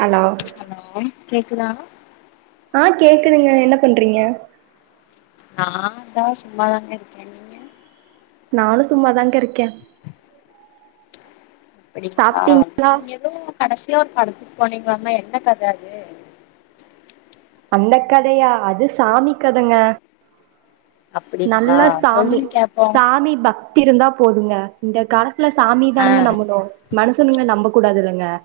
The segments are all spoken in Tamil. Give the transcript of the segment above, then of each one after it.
ஹலோ கேக்குதா ஆ கேக்குதுங்க என்ன பண்றீங்க நா தா சும்மாதாங்க இருக்கேன் நீங்க நானு சும்மாதாங்க இருக்கேன் அப்படிங்ளா நீங்க எதோ கடைசியா ஒரு படத்துக்கு போனீங்களாமே என்ன கத அது அந்தக் கதையா அது சாமி கதங்க அப்படிங்களா நல்ல சாமி சொல்லுங்க கேப்போ சாமி பக்தி தி இருந்தா போதுங்க இந்த காலத்துல சாமி ஆ தானுங்க நம்பணு மனசனுங்க நம்பக் கூடாதுல்லங்க ட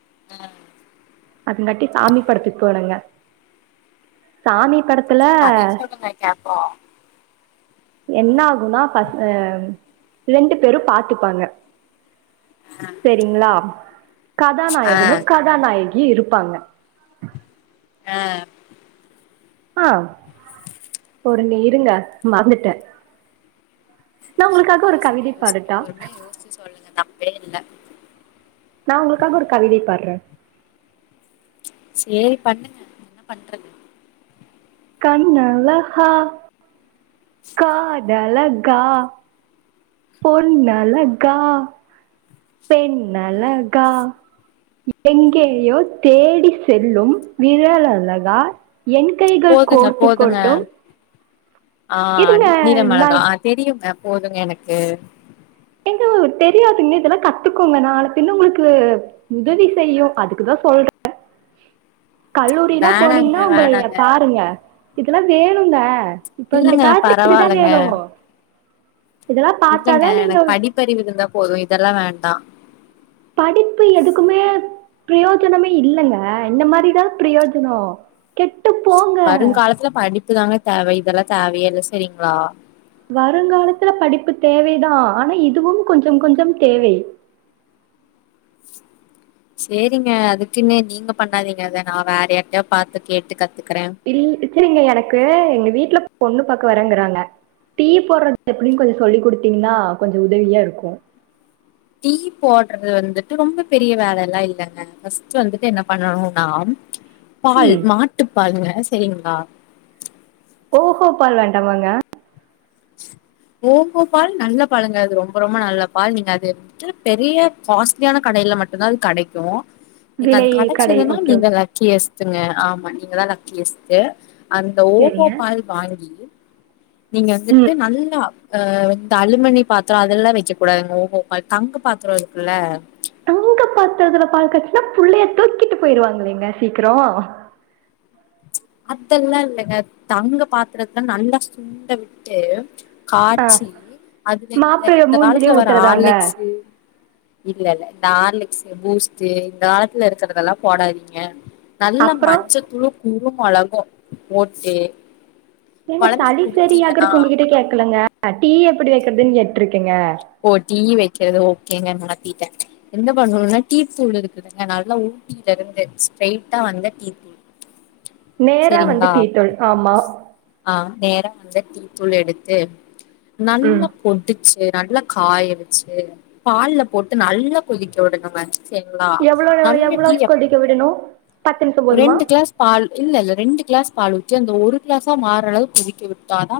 [inaudible] அதுங்காட்டி சாமி படத்துக் போனங்க சாமி படத்துல சரி கதைய சொல்லுங்க கேப்போ என்ன ஆகுன்னா பஸ் ரெண்டு பேரும் பாத்துப்பாங்க செரிங்ளா ஆ கதாநாயகனு கதாநாயகி இருப் ப்பாங்க அ ஆ பொரு நீ இருங்க மறந்துட்டே நா உங்களுக்காக ஒரு யோசிங்க கவிதை யோசிங்க பாடட்டா பொறுமையா யோச்சி சொல்லுங்க தப்பேயில்ல நா உங்களுக்காக ஒரு கவிதை பாட்ற சேரி பண்ணுங்க என்ன பண்றது கண்ணலஹா காதழகா பொண்ணலகா பெண்ணலகா எங்கேயோ தேடி செல்லும் விரலழகா என் கைகள் கோர்த்து கொண்டும் ஆஹ்ன் இருங்க நா நீளமிளகா ஆஹ் தெரியுங்க போதுங்க எனக்கு எங்க தெரியாதுங்க இதெல்லா கத்துக்கோங்க நாள பின்ன உங்களுக்கு உதவி செய்யு அதுக்குதா சொல்றேன் கல்லூரிலாம் வேணாங்க போனீங்ன்னா வேணாங்க உங்களையேப் பாருங்க இதெல்லா வேணுங்க இப்ப இந்த இல்லங்க காலத்துக் இதுதான் பரவால்லங்க வேணும் இல்லங்க எனக்கு படிப்பறிவு இருந்தா போது இதெல்லா வேண்டா படிப்பு எதுக்குமே பிரயோஜனமே இல்லங்க இந்த மாரிதான் பிரயோஜனம் கெட்டு போங்க புக்குதாங்க தேவை இதெல்லா தேவையே இல்ல சரிங்களா வருங்காலத்துல படிப்பு தேவைதான் ஆனா இதுவும் கொஞ்சம் கொஞ்சம் தேவை [inaudible] செரிங்க அதுக்குனு நீங்க பண்ணாதீங்க அதை நான் வேற யார்டையோ பாத்து கேட்டு கத் இல் பிரச்சனையிங்க எனக்கு எங்க வீட்ல பொண்ணு பாக்க வரங்குறாங்க டீ போடுறது எப்டினு கொஞ்சோ சொல்லி் குடுத்தீங்கனா கொஞ்சோ உதவியா இருக்கு டீ போடுறது வந்துட்டு ரொம்ப பெரிய வேலைலா இல்லங்க ஃபஸ்ட் வந்துட்டு என்ன பண்ணனுனா பால் ம் மாட்டு பால்ங்க சரிங்ளா ஓஹோ பால் வேண்டாமங்க [inaudible] ஓஹோ பால் நல்ல பாலுங்க அது ரொம்ப ரொம்ப நல்ல பால் நீங்க அது பெரிய காஸ்ட்லியான கடை இதுல மட்டுதான் அது கடைக்கு ஏங்க அது விலை கடை கடைச்சுதுன்னா ஓகே நீங்க ஓகே லக்கியஸ்டுங்க ஆமா நீங்கதான் லக்கியஸ்டு அந்த ஓஹோ சரிங்க பால் வாங்கி நீங்க இது ம் நல்லா அஹ் இந்த அலுமிணி பாத்திரோ அதெல்லா வைக்க கூடாது [unintelligible] தங்க பாத்திரோ இருக்குல தங்க பாத்தரதுல பால்காச்சுனா புள்ளைய தூக்கிட்டு போயிருவாங்கலைங்க சீக்ரோ [inaudible] அதெல்லா இல்லைங்க தங்க பாத்திரத்த நல்ல சுண்ட விட்டு ஆ காட்சி அது மாப்பிள இந்த மூஞ்சிலே காலத்துல வர ஊத்துறதாங்க ஆர்லிக்ஸு இல்ல இல்ல இந்த ஆர்லிக்ஸு பூஸ்ட் இந்த காலத்துல இருக்கிறதெல்லா போடாதீங்க நல்ல அப்புறம் மஞ்சத்தூளு குருமிளகு போட்டு ஏங்க கொழந்தைக் சளி குடுத்தீங்கன்னா சரியாகுறக்கு உங்ககிட்ட கேக்கலங்க டீ எப்டி வெக்கிறதுன்னு கேட்ருக்கேங்க ஓ டீ வைக்கிறது ஓகேங்க மாத் திட்ட என்ன பண்ணனுனா டீ தூள் இருக்குதுங்க நல்ல ஊட்டியில இருந்து ஸ்ட்ரைட்டா வந்த டீ தூள் நேரா வந்து சரிங்ளா டீ தூள் ஆமா ஆ நேர அந்த டீத்தூள் எடுத்து ம் நல்லா பொடுச்சு நல்லா காய வச்சு பால்ல போட்டு நல்லா கொதிக்க உடனுங்க செரிங்ளா எவ்வளோ நல்ல எவ்வளோ டீ அப் கொதிக்க விடணும் பத்து நிமிஷம் ஒரு போதுமா ரெண்டு கிளாஸ் பால் இல்ல இல்ல ரெண்டு கிளாஸ் பால் ஊத்தி அந்த ஒரு கிளாஸா மாற அளவுக்கு கொதிக்க விட்டாதா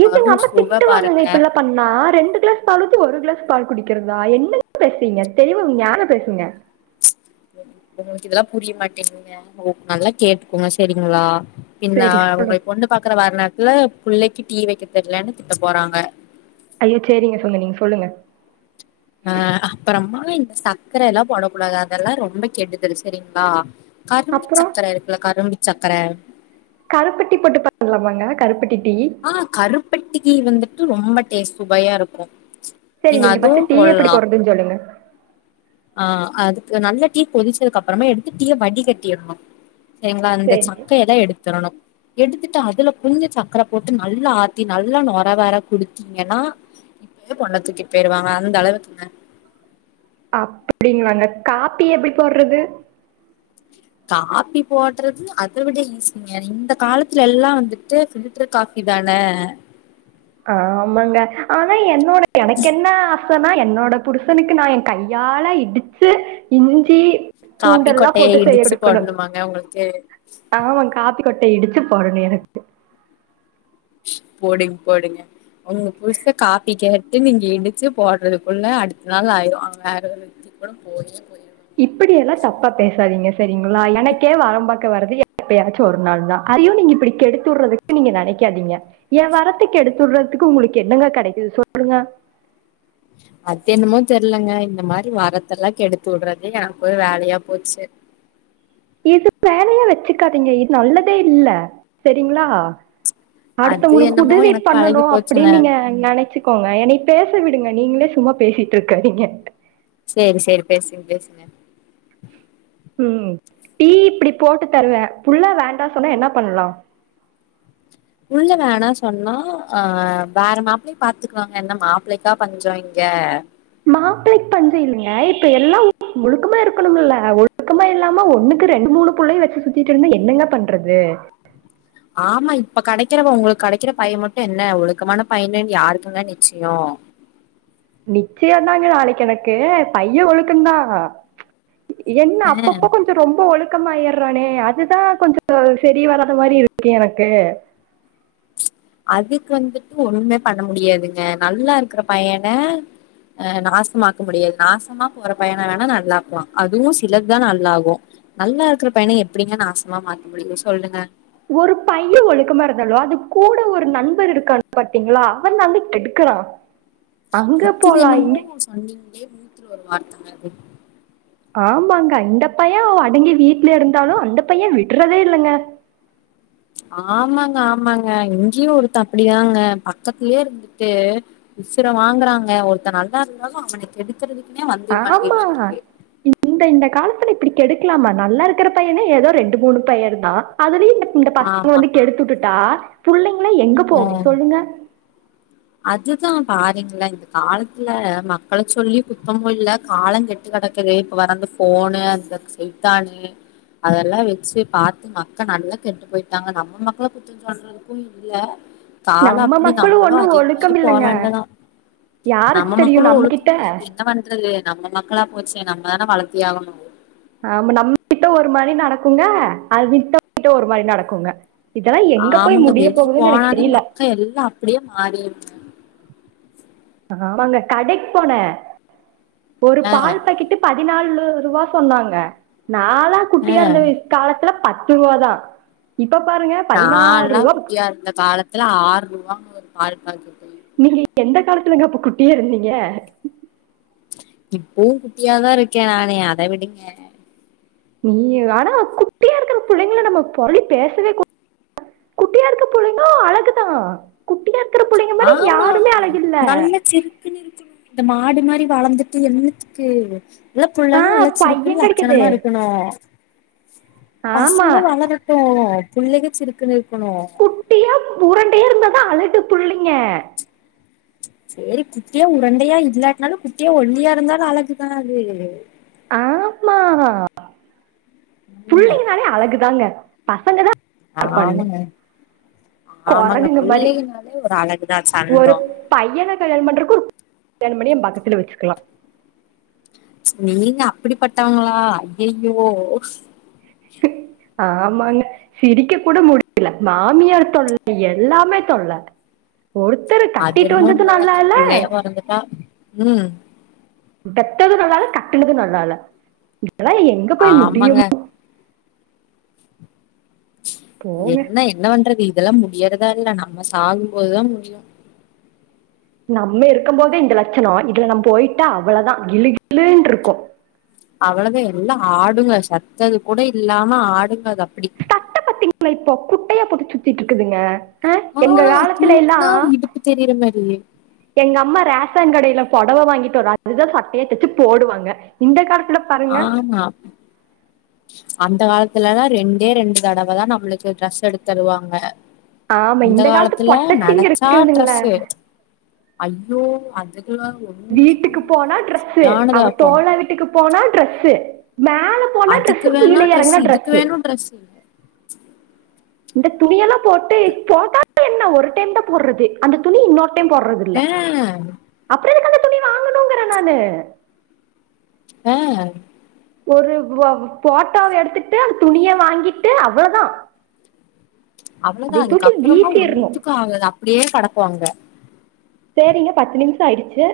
இதுங்க எங்க அம்மா திட்டு வாங்கங்க இப்டிலா பண்ணா ரெண்டு கிளாஸ் பால் ஊத்தி ஒரு கிளாஸ் பால் குடிக்கிறதா என்னெங்க பேசுறிங்க தெளிவா ஞான பேசுங்க உங்களுக்கு இதெல்லா புரிய மாட்டேங்கிங்க நல்லா கேட்டுக்கோங்க சரிங்ளா பின்ன சரி சொல்லுங்க உங்கள பொண்ணு பாக்குற வர நேரத்ல புள்ளைக்கு டீ வைக்க தெர்லேன்னு திட்ட போறாங்க ஐயோ செரிங்க கொஞ்சோ நீங்க சொல்லுங்க அஹ்ன் அப்பறம் [unintelligible] சக்கரைல்லா போடக்கூடாது அதெல்லா ரொம்ப கெடுதல் சரிங்ளா கரும்பு அப்புறம் சக்கர இருக்குல கரும்பு சக்கர கருப்பெட்டி போட்டு பண்லாமாங்க கருப்பட்டி டீ ஆ கருப்பட்டிக்கி வந்துட்டு ரொம்ப டேஸ்ட் சுவையா இருக்கு சரி நீங்க அதுவு ஃபர்ஸ்ட் டீ எப்படி போட்லா போடுறதுன்னு சொல்லுங்க ஆ அது நல்ல டீ கொதிச்சதுக்கு அப்புறமா எடுத்து டீய வடி கட்டிரனு செரிங்ளா அந்த சரி சக்கையலா எடுத்துடனு எடுத்துட்டு அதுல குஞ்ச சக் சக்கர போட்டு நல்லா ஆத்தி நல்லா நொர வர குடுத்தீங்கன்னா இப்பயே பொண்ணத் தூக்கிட்டு போயிருவாங்க அந்த அளவுக்குங்க அப்டிங்களாங்க காப்பி எப்டி போட்றது காப்பி போட்றது அதை விட ஈசிங்க இந்த காலத்துல எல்லா வந்துட்டு ஃபில்ட்ரு காஃபி இதானே ஆமாங்க ஆனா என்னோட எனக்கென்ன ஆசன்னா என்னோட புருசனுக்கு நா எ கையால இடிச்சு இஞ்சி காப்பி பூண்டெல்லா கொட்டைய போட்டு செய்ய இடிச்சு குடுக்கனு போடணுமாங்க உங்களுக்கு ஆமா காப்பி கொட்ட இடிச்சு பொறணி எனக்கு போடுங் போடுங்க உங்க புருச காப்பி கேட்டு நீங்க இடிச்சு போட்றதுக்குள்ள அடுத்த நாள் ஆயிரு வேற ஒரு அப்பட போயி இப்பிடியெல்லா தப்பா பேசாதீங்க செரிங்களா எனக்கே வரம் பாக்க வரது எப்பயாச்சு ஒரு நாள் தா அதையு நீங்க இப்டி கெடுத்துடுறதுக்கு நீங்க நெனைக் க்காதீங்க எ வரத்த கெடுத்துட்றதுக்கு உங்களுக்கு என்னங்க கெடைக்குது சொல்லுங்க அத்தென்னமோ தெர்லங்க இந்த மாரி வரத்தெல்லா கெடுத்துடுறது எனக்கு ஒரு வேலையா போச்சு இது வேலையா வச்சுக்காதீங்க இது நல்லதே இல்ல செரிங்ளா அது அடுத்துவங்களுக் என்னமோ உதவி எனக்கு பன்னணு பழகி போச்சுங்க அப்படின் நீங்க நெனச்சு க்கோங்க என்னை பேச விடுங்க நீங்களே சும்மா பேசிட்ருக்காதிங்க சேரி சேரி பேசுங்க பேசுங்க ம் டீ இப்டி போட்டு தருவே புள்ள வேண்டா சொன்னா என்ன பண்லா புள்ள வேணா சொன்னா ஆ வேற மாப்ளைய பாத்துக்குவாங்க என்ன மாப்ளைக்கா பஞ்சோ இங்க ங்க மாப்ளைக் பஞ்ச இல்லெங்க இப்ப எல்லா ஒழுக்கமா இருக்கனும்ல்ல ஒழுக்கமா இல்லாம ஒண்ணு க்கு ரெண்டு மூணு பிள்ளைய வச்சு சுத்திட்டு இருந்தா என்னங்க பண்றது [inaudible] ஆமா இப்ப கெடைக்கிறவ உங்களுக்கு கிடைக்கிற பைய மட்டு என்ன ஒழுக்கமான பையனு யாருக்குங்க நிச்சயோ [inaudible] நிச்சயந்தாங்க நாளைக்கு எனக்கு பைய ஒழுக்கந்தா என்ன ஆஹ் அப்பப்ப கொஞ்ச ரொம்ப ஒழுக்கமாயிற றானே அதுதா கொஞ்ச சரி வராத மாரி இருக்கு எனக்கு அதுக்கு வந்துட்டு ஒன்னுமே பண்ண முடியாதுங்க நல்லா இருக்குற பையன அ நாசமாக்க முடியாது நாசமா போற பையன வேணா நல்லாக்குலா அதுவு சிலதுதா நல்லாகு நல்லா இருக்கிற பையன எப்படிங்க நாசமா மாத்த முடியு சொல்லுங்க ஒரு பைய ஒழுக்கமா இருந்தாலு அது கூட ஒரு நண்பர் இருக்கான் பாத்தீங்களா அவன் தாங்க கெடுக்க குறா அது என்னமோ சொன்னீங்களே நூத்துல ஒரு வார்த்தைங்க அது ஆமாங்க இந்த பைய அடங்கி வீட்ல இருந்தாலு அந்த பைய விட்டுறதே இல்லைங்க [inaudible] ஆமாங்க ஆமாங்க இங்கயு ஒருத்தே அப்படிதாங்க பக்கத்துலயே இருந்துட்டு உசுர வாங்கறாங்க ஒருத்த நல்லா இருந்தாலு அவன கெடுக் ஆமா இந்த இந்த காலத்துல இப்டி கெடுக்கலாமா நல்லா இருக்கிற பையன ஏதோ ரெண்டு மூணு பெயர் தா அதுலியு இந்த பசங்க ஆமா வந்து கெடுத்துட்டுட்டா புள்ளைங்கள எங்க ஆ போகு சொல்லுங்க அதுதா பாருங்லே இந்த காலத்துல மக்கள சொல்லி குத்தமு இல்ல கால கெட்டு கடக்குது இப்ப வேற அந்து ஃபோனு அந்த செல் தானு அதெல்லா வெச்சி பாத்து மக்க நல்ல கெட்டு போய்ட்டாங்க நம்ம மக்கள குத்த சொல்றதுக்கு இல்ல கால நம்ம அப்டி மக்களும் நம்பளு ஒண்ணும் அதே மாரி ஒழுக்கம் போ இல்லைங்க வேண்டதா யாருக்கு நம்ம மக்களு தெரியும் நம்ம கிட்ட ஒழுக்கமில்ல இப்ப என்ன பண்றத் அது நம்ம மக்களா போச்சி நம்மதான வளத்தி ஆகனு ஆமா நம்மகிட்ட ஒரு மாரி நடக்குங்க அதுட்ட கிட்ட ஒரு மாரி நடக்குங்க இதெல்லா எங்க போய் ஆமாங்க முடிய வெளிய போகுதுனு எனக்கு போனாலே தெரியில மக்கள் எல்லா அப்டியே மாறிருங்க ஆமாங்க கடைக் போன ஒரு ஆ பால் பாக்கிட்டு பதினாலு ரூவா சொன்னாங்க நாலா குட்டியா ஆ இருந்த வே காலத்ல பத்து ரூவா தா நால்லா குட்டியா இருந்த காலத்தில ஆறு ரூவாங்க ஒரு பால் பாக்கெட்டு நீங்க எந்த காலத்துலங்க அப்ப குட்டியா இருந்தீங்க இப்பவு. குட்டியாதா இருக்கே நானு அத விடுங்க நீ ஆனா குட்டியா இருக்கிற புள்ளைங்கள நம்ம பொறளி பேசவே கூ குட்டியா இருக்க புள்ளைங்கோ அழகுதா குட்டியா இருக்கிற பிள்ளைங்க மாதிரி ஆமா யாருமே அழகில்ல நல்ல சிருக்குனு இருக்குனு இந்த மாடு மாரி வளந்துட்டு என்னத்துக்கு இல்ல புள்ள ஆஹ் நல்ல சிருக்குனு பையன் கிடைக்குது லட்சணமா இருக்கனு பசங்க ஆமா வளரட்டு புள்ளைங்க சிருக்குனு குட்டியா உருண்டையா இருந்தாதா அழகு புள்ளைங்க செரி குட்டியா உரண்டையா இல்லாட்னாலு குட்டியா ஒல்லியா இருந்தாலு அழகுதா அது ஆமா புள்ளைங்கனாலே அழகுதாங்க பசங்க தா ஆமாங்க ஆமாங்க கொரங்குங்க மாரி புள்ளைங்கனாலே ஒரு அழகுதா ஒரு சந்தோ பையன கல்யாண பண்றக்கு வேனுமனியு எ பக்கத்துல வெச்சுக்லா நீங்க அப்டி பட்டவங்ளா ஐயயோ ஆமாங்க சிரிக்க கூட முடியில மாமியார் தொல்ல எல்லாமே தொல்ல அதென்னமோ உண்ம நல்லா தாங்க இல்ல புள்ளையா பொறந்துட்டா ம் பெத்தது நல்லால்ல கட்டினது நல்லால்ல இதெல்லா எங்க போய் ஆமாங்க முடியுமோ போங்க என்ன என்ன பண்றது இதெல்லா முடியறதா இல்ல நம்ம சாகுபோது தா முடியு நம்ம இருக்க போதே இந்த லட்சணோ இதுல நம் போயிட்டா அவ்ளதா கிழு கிழுன்ட்டுருக்கு அவ்ளதா எல்லா ஆடுங்க செத்தது கூட இல்லாம ஆடுங்க அது அப்டி திங்ளா இப்போ குட்டையா போட்டுட் சுத்திட்ருக்குதுங் க அ எங்க ஆ காலத்துல எல்லா தூக்குனா இடுப்பு தெரியிற மாரி எங்க அம்மா ரேஷன் கடையில பொடவ வாங்கிட்டு வரு அது தா சட்டையா தச்சி போடுவங்க இந்த காலத் ஆமா அந்த காலத்துல எல்லா ரெண்டே ரெண்டு தடவ தா நம்மளுக்கு ட்ரெஸ் எடுத் தருவாங்க ஆமா இந்த காலத்து காலத்துல பொட்டச்சிங்க நெனச்சா இருக்குதுங்களே ட்ரெஸு ஐயோ அதுக் குலா ஒன்னுமே பண்ண வீட்டுக்கு போனா முடியாதுங்க ட்ரெஸ் அவ செரியானதாக்கு தோழ வீட்டுக்கு போனா ட்ரெஸ் மேல போனா அதுக்கு ட்ரெஸ் வேனா கீழே ட்ரெஸு இறங்கினா இதுக்கு ட்ரெஸ் வேனு ட்ரெஸு இந்த துணியெல்லா போட்டு போட்டாத்தா என்ன ஒரு டைம் தா போறது அந்த துணி இன்னொரு டைம் போறது இல்ல ஆ அப்ற எதுக்கு அந்த துணி வாங்கனுங்கற நானு அ ஒரு வ போட்டாவ எடுத்துட்டு அந்த துணிய வாங்கிட்டு அவ்ளோ தா அவ்ளோதா அதுக்கப்றோமா ஒன்னுத்துக்கு ஆகாது அப்டியே கடக்கு அங்க சேரிங்க பத்து நிம்ஷோ ஆய்டுச்சு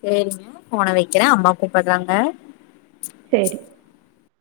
சேரிங்க போன வெக்கறே அம்மா கூப்பட்றாங்க சேரி